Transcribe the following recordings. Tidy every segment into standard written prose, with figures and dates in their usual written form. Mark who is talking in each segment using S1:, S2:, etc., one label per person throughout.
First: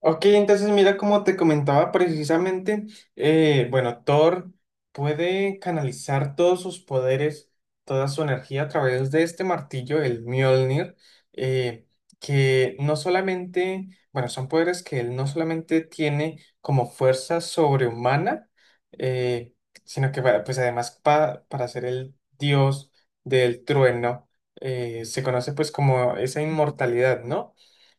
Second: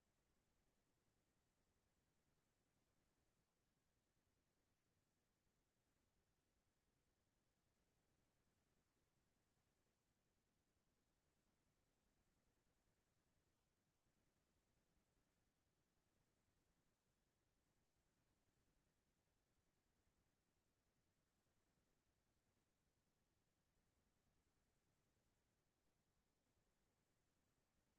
S1: Ok, entonces mira, como te comentaba precisamente, bueno, Thor puede canalizar todos sus poderes, toda su energía a través de este martillo, el Mjolnir. eh, que no solamente, bueno, son poderes que él no solamente tiene como fuerza sobrehumana, eh, sino que bueno, pues además para ser el dios del trueno. Se conoce pues como esa inmortalidad, ¿no?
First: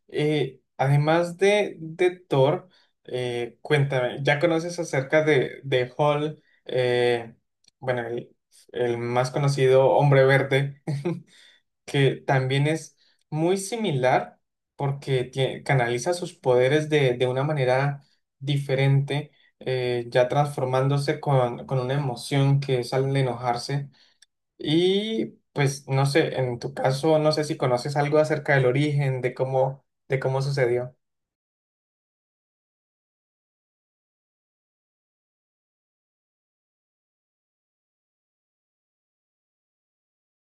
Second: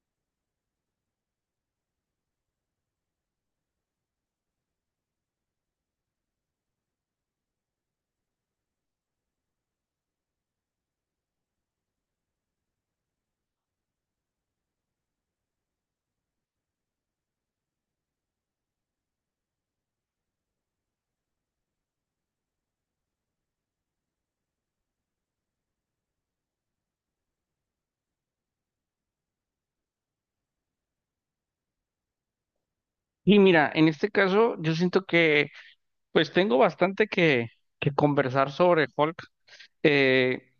S1: Además de Thor, cuéntame, ¿ya conoces acerca de Hall? Bueno, el más conocido hombre verde, que también es muy similar porque canaliza sus poderes de una manera diferente, ya transformándose con una emoción que es al enojarse. Y pues no sé, en tu caso, no sé si conoces algo acerca del origen, de cómo sucedió.
S2: Y mira, en este caso yo siento que pues tengo bastante que conversar sobre Hulk. Eh,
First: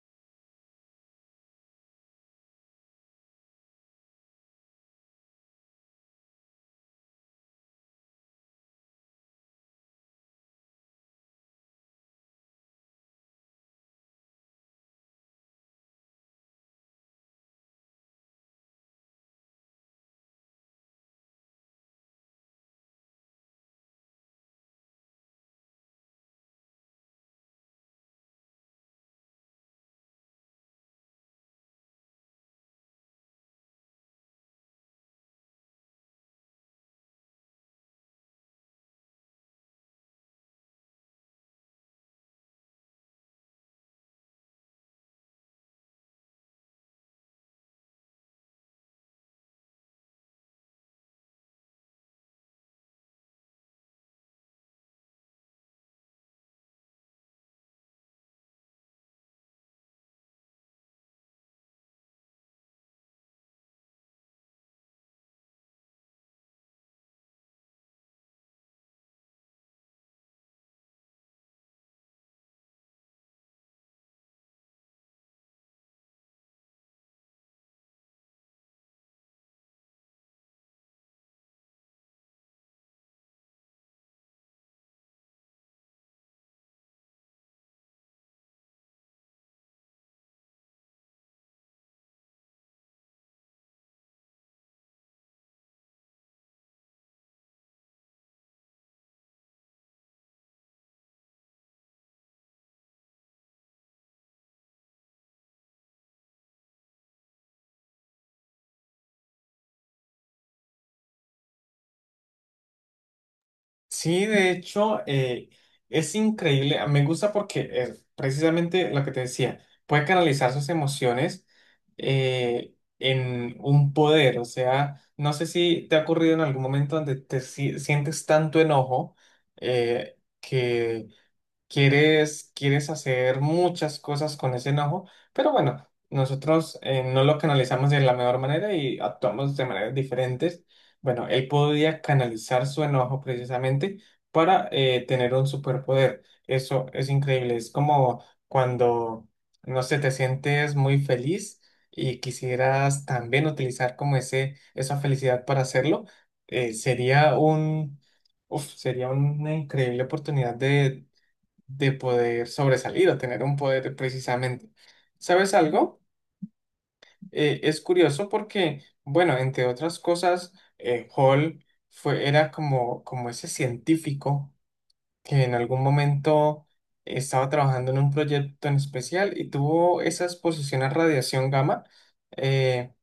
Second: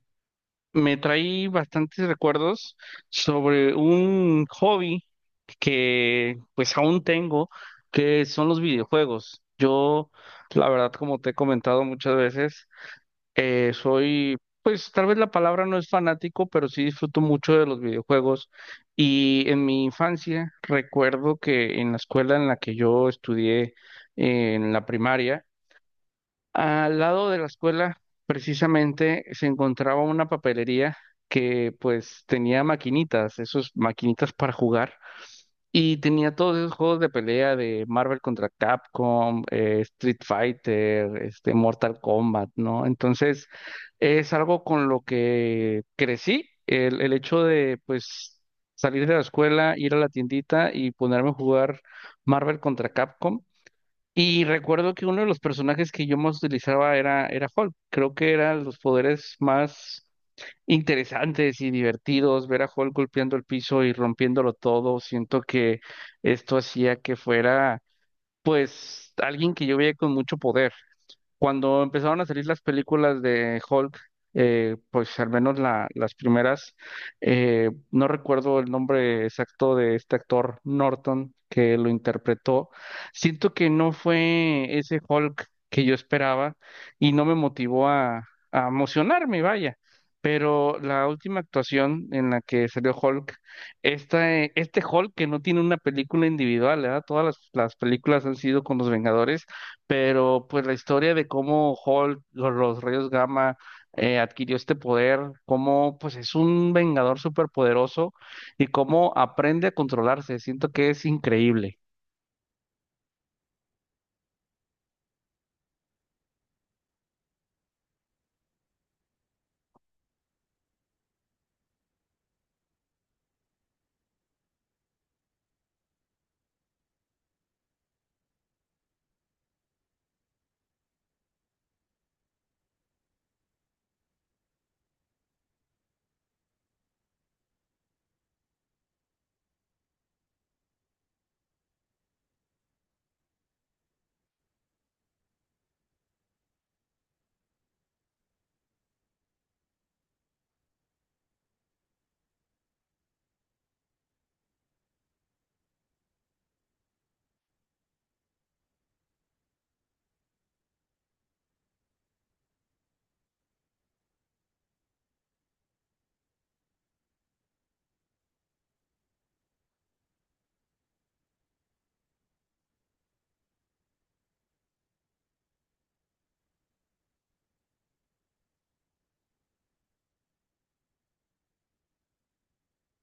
S2: Me trae bastantes recuerdos sobre un hobby que pues aún tengo, que son los videojuegos. Yo, la verdad, como te he comentado muchas veces, soy, pues tal vez la palabra no es fanático, pero sí disfruto mucho de los videojuegos. Y en mi infancia recuerdo que en la escuela en la que yo estudié, en la primaria, al lado de la escuela precisamente se encontraba una papelería que pues tenía maquinitas, esos maquinitas para jugar. Y tenía todos esos juegos de pelea de Marvel contra Capcom, Street Fighter, este, Mortal Kombat, ¿no? Entonces, es algo con lo que crecí, el hecho de, pues, salir de la escuela, ir a la tiendita y ponerme a jugar Marvel contra Capcom. Y recuerdo que uno de los personajes que yo más utilizaba era Hulk. Creo que eran los poderes más interesantes y divertidos, ver a Hulk golpeando el piso y rompiéndolo todo. Siento que esto hacía que fuera, pues, alguien que yo veía con mucho poder. Cuando empezaron a salir las películas de Hulk, pues al menos las primeras, no recuerdo el nombre exacto de este actor Norton que lo interpretó. Siento que no fue ese Hulk que yo esperaba y no me motivó a emocionarme, vaya. Pero la última actuación en la que salió Hulk, esta, este Hulk que no tiene una película individual, ¿verdad? Todas las películas han sido con los Vengadores, pero pues la historia de cómo Hulk, los rayos gamma, adquirió este poder, cómo pues es un vengador superpoderoso y cómo aprende a controlarse, siento que es increíble.
S1: Sí, de hecho, es increíble. Me gusta porque precisamente lo que te decía, puede canalizar sus emociones eh, en un poder. O sea, no sé si te ha ocurrido en algún momento donde te sientes tanto enojo que quieres hacer muchas cosas con ese enojo, pero bueno, nosotros no lo canalizamos de la mejor manera y actuamos de maneras diferentes. Bueno, él podía canalizar su enojo precisamente para tener un superpoder. Eso es increíble. Es como cuando, no sé, te sientes muy feliz y quisieras también utilizar como esa felicidad para hacerlo. Sería un... Uf, sería una increíble oportunidad de poder sobresalir o tener un poder precisamente. ¿Sabes algo? Es curioso porque, bueno, entre otras cosas, Hall fue, era como, como ese científico que en algún momento estaba trabajando en un proyecto en especial y tuvo esa exposición a radiación gamma. Eh,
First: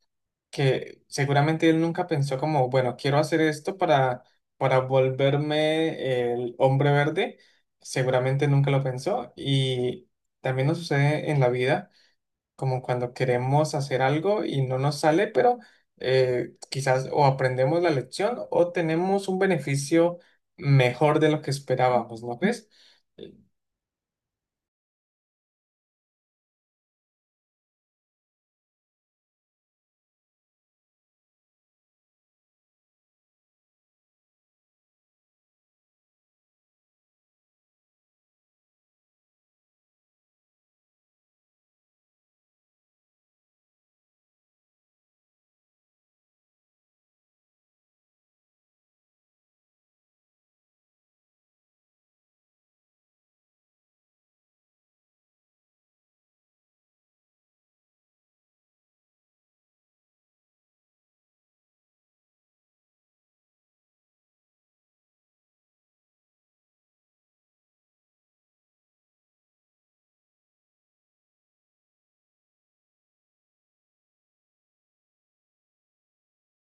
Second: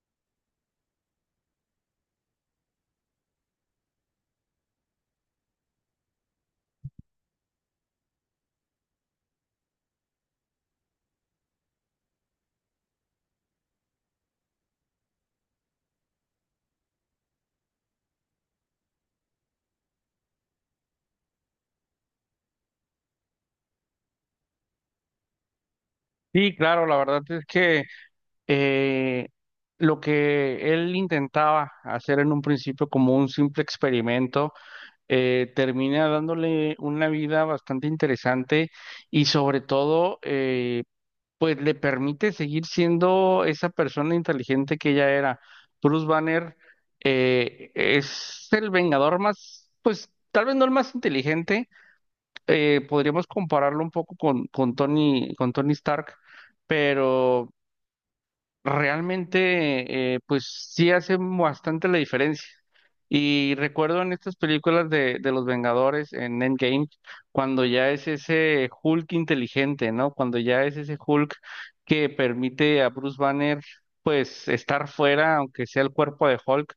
S1: que seguramente él nunca pensó como, bueno, quiero hacer esto para volverme el hombre verde, seguramente nunca lo pensó y también nos sucede en la vida, como cuando queremos hacer algo y no nos sale, pero quizás o aprendemos la lección o tenemos un beneficio mejor de lo que esperábamos, ¿no ves?
S2: Sí, claro, la verdad es que eh, lo que él intentaba hacer en un principio como un simple experimento, termina dándole una vida bastante interesante y sobre todo, pues le permite seguir siendo esa persona inteligente que ella era. Bruce Banner, es el Vengador más, pues tal vez no el más inteligente, podríamos compararlo un poco con, con Tony Stark, pero realmente, pues sí hace bastante la diferencia. Y recuerdo en estas películas de los Vengadores, en Endgame, cuando ya es ese Hulk inteligente, ¿no? Cuando ya es ese Hulk que permite a Bruce Banner, pues, estar fuera, aunque sea el cuerpo de Hulk.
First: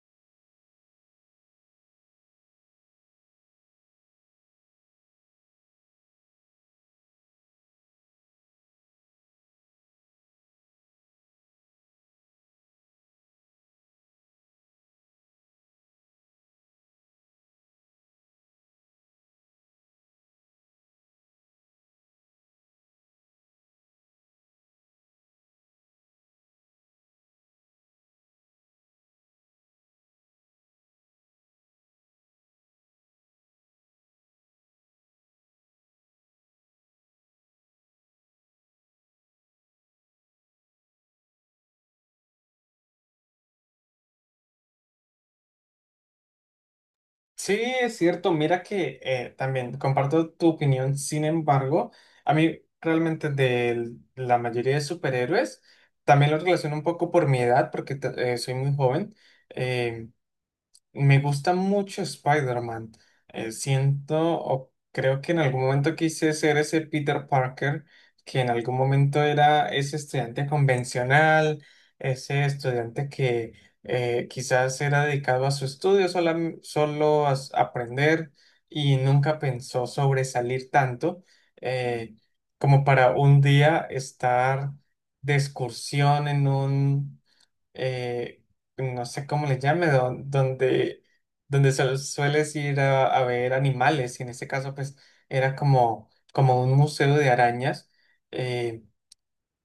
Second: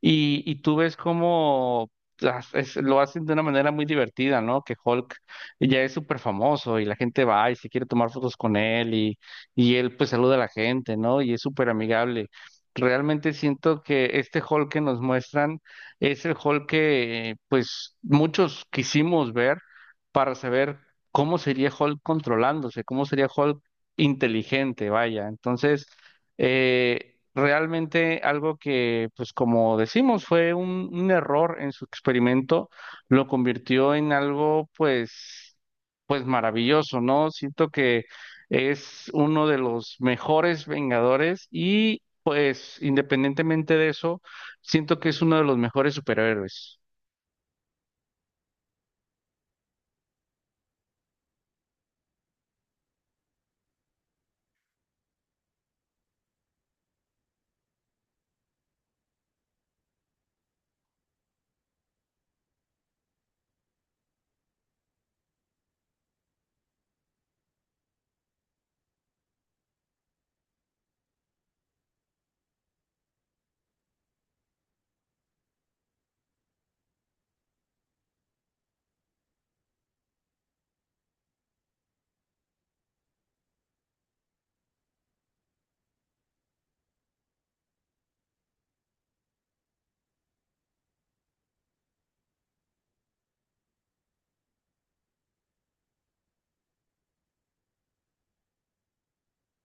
S2: Y tú ves cómo lo hacen de una manera muy divertida, ¿no? Que Hulk ya es súper famoso y la gente va y se quiere tomar fotos con él, y él pues saluda a la gente, ¿no? Y es súper amigable. Realmente siento que este Hulk que nos muestran es el Hulk que pues muchos quisimos ver para saber cómo sería Hulk controlándose, cómo sería Hulk inteligente, vaya. Entonces, realmente algo que pues como decimos fue un error en su experimento, lo convirtió en algo pues maravilloso, ¿no? Siento que es uno de los mejores Vengadores y pues independientemente de eso, siento que es uno de los mejores superhéroes.
S1: Sí, es cierto. Mira que también comparto tu opinión. Sin embargo, a mí realmente de la mayoría de superhéroes, también lo relaciono un poco por mi edad, porque soy muy joven. eh, Me gusta mucho Spider-Man. Siento o creo que en algún momento quise ser ese Peter Parker, que en algún momento era ese estudiante convencional, ese estudiante que quizás era dedicado a su estudio, solo a aprender y nunca pensó sobresalir tanto eh, como para un día estar de excursión en un eh, no sé cómo le llame, donde, donde sueles ir a ver animales, y en este caso pues era como, como un museo de arañas, eh,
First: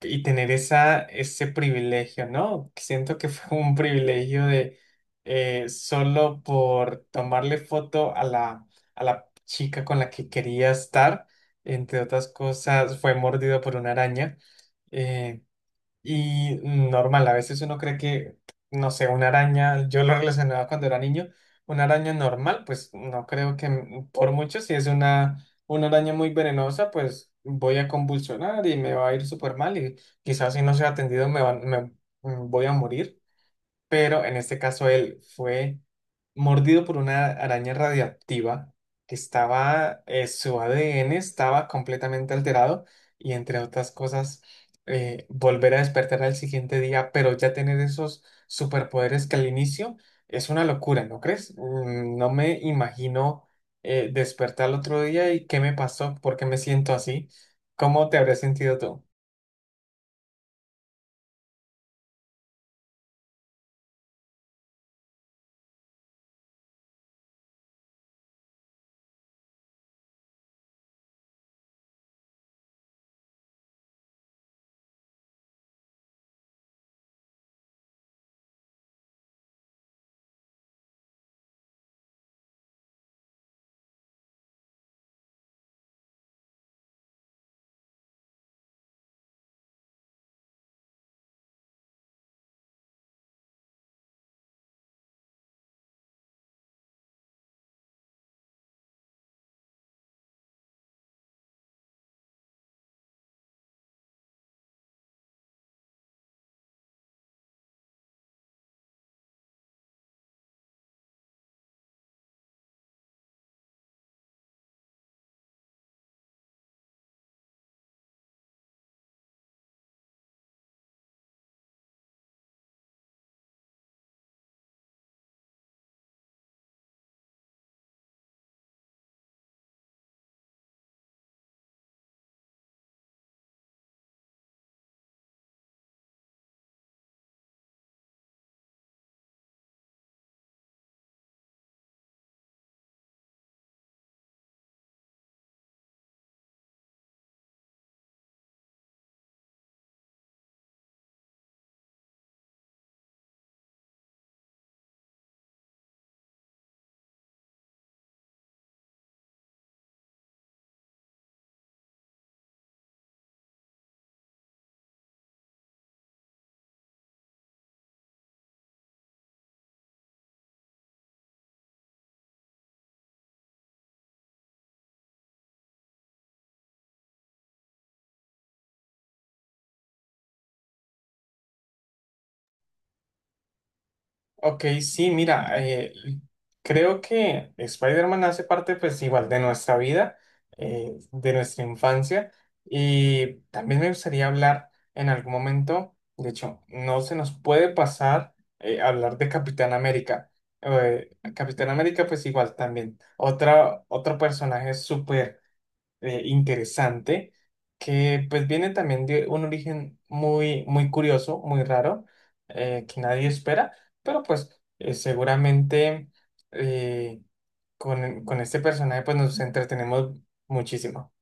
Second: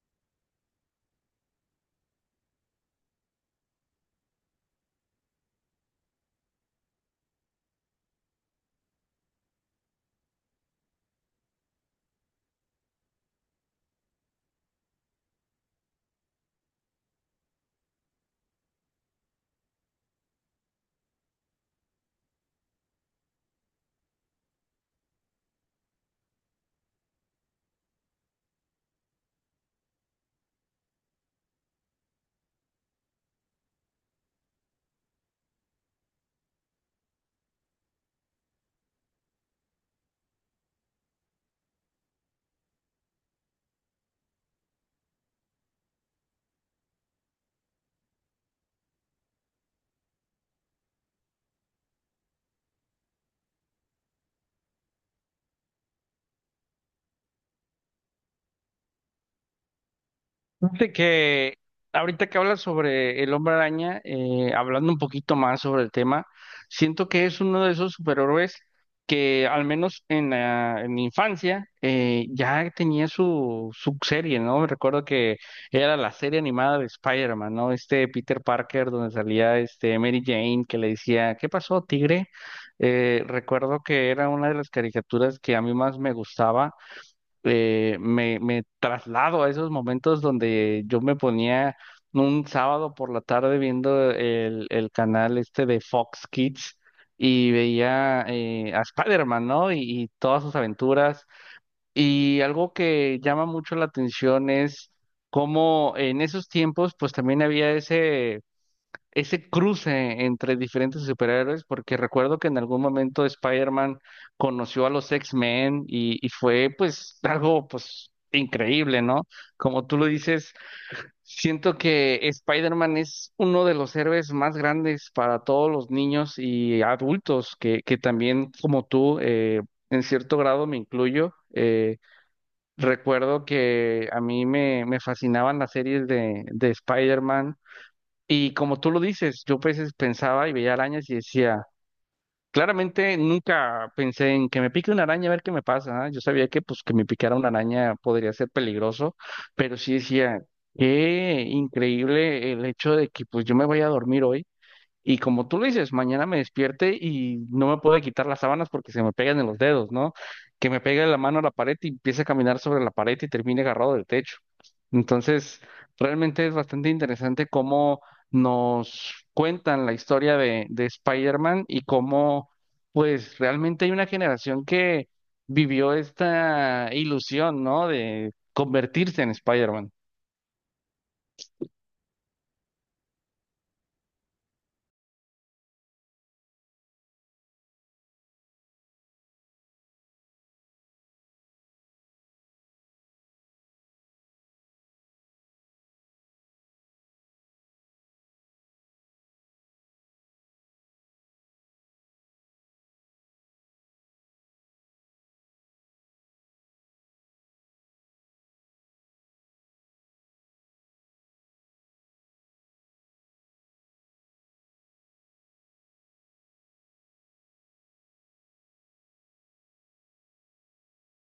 S1: y tener esa, ese privilegio, ¿no? Siento que fue un privilegio de solo por tomarle foto a la chica con la que quería estar, entre otras cosas, fue mordido por una araña. eh, normal, a veces uno cree que, no sé, una araña, yo lo relacionaba cuando era niño, una araña normal, pues no creo que por mucho, si es una araña muy venenosa, pues voy a convulsionar y me va a ir súper mal y quizás si no soy atendido me voy a morir. Pero en este caso él fue mordido por una araña radiactiva que estaba, su ADN estaba completamente alterado y entre otras cosas, volver a despertar al siguiente día, pero ya tener esos superpoderes que al inicio es una locura, ¿no crees? No me imagino despertar al otro día y qué me pasó, por qué me siento así, ¿cómo te habrías sentido tú?
S2: Fíjate que ahorita que hablas sobre el Hombre Araña, hablando un poquito más sobre el tema, siento que es uno de esos superhéroes que al menos en mi infancia ya tenía su serie, ¿no? Me recuerdo que era la serie animada de Spider-Man, ¿no? Este Peter Parker donde salía este Mary Jane que le decía, ¿qué pasó, tigre? Recuerdo que era una de las caricaturas que a mí más me gustaba, me traslado a esos momentos donde yo me ponía un sábado por la tarde viendo el canal este de Fox Kids y veía, a Spider-Man, ¿no? Y todas sus aventuras. Y algo que llama mucho la atención es cómo en esos tiempos, pues también había ese cruce entre diferentes superhéroes, porque recuerdo que en algún momento Spider-Man conoció a los X-Men y fue pues algo pues increíble, ¿no? Como tú lo dices, siento que Spider-Man es uno de los héroes más grandes para todos los niños y adultos que también como tú, en cierto grado me incluyo. Recuerdo que a me fascinaban las series de Spider-Man, y como tú lo dices, yo a veces pensaba y veía arañas y decía, claramente nunca pensé en que me pique una araña a ver qué me pasa. ¿Ah? Yo sabía que pues que me picara una araña podría ser peligroso, pero sí decía, qué increíble el hecho de que pues yo me vaya a dormir hoy. Y como tú lo dices, mañana me despierte y no me puedo quitar las sábanas porque se me pegan en los dedos, ¿no? Que me pegue la mano a la pared y empiece a caminar sobre la pared y termine agarrado del techo. Entonces, realmente es bastante interesante cómo nos cuentan la historia de Spider-Man y cómo, pues, realmente hay una generación que vivió esta ilusión, ¿no? De convertirse en Spider-Man.
S1: Ok, sí, mira, creo que Spider-Man hace parte pues igual de nuestra vida, de nuestra infancia y también me gustaría hablar en algún momento, de hecho, no se nos puede pasar hablar de Capitán América. Capitán América pues igual también, otra, otro personaje súper interesante que pues viene también de un origen muy, muy curioso, muy raro, que nadie espera, pero pues seguramente eh, con este personaje pues nos entretenemos muchísimo.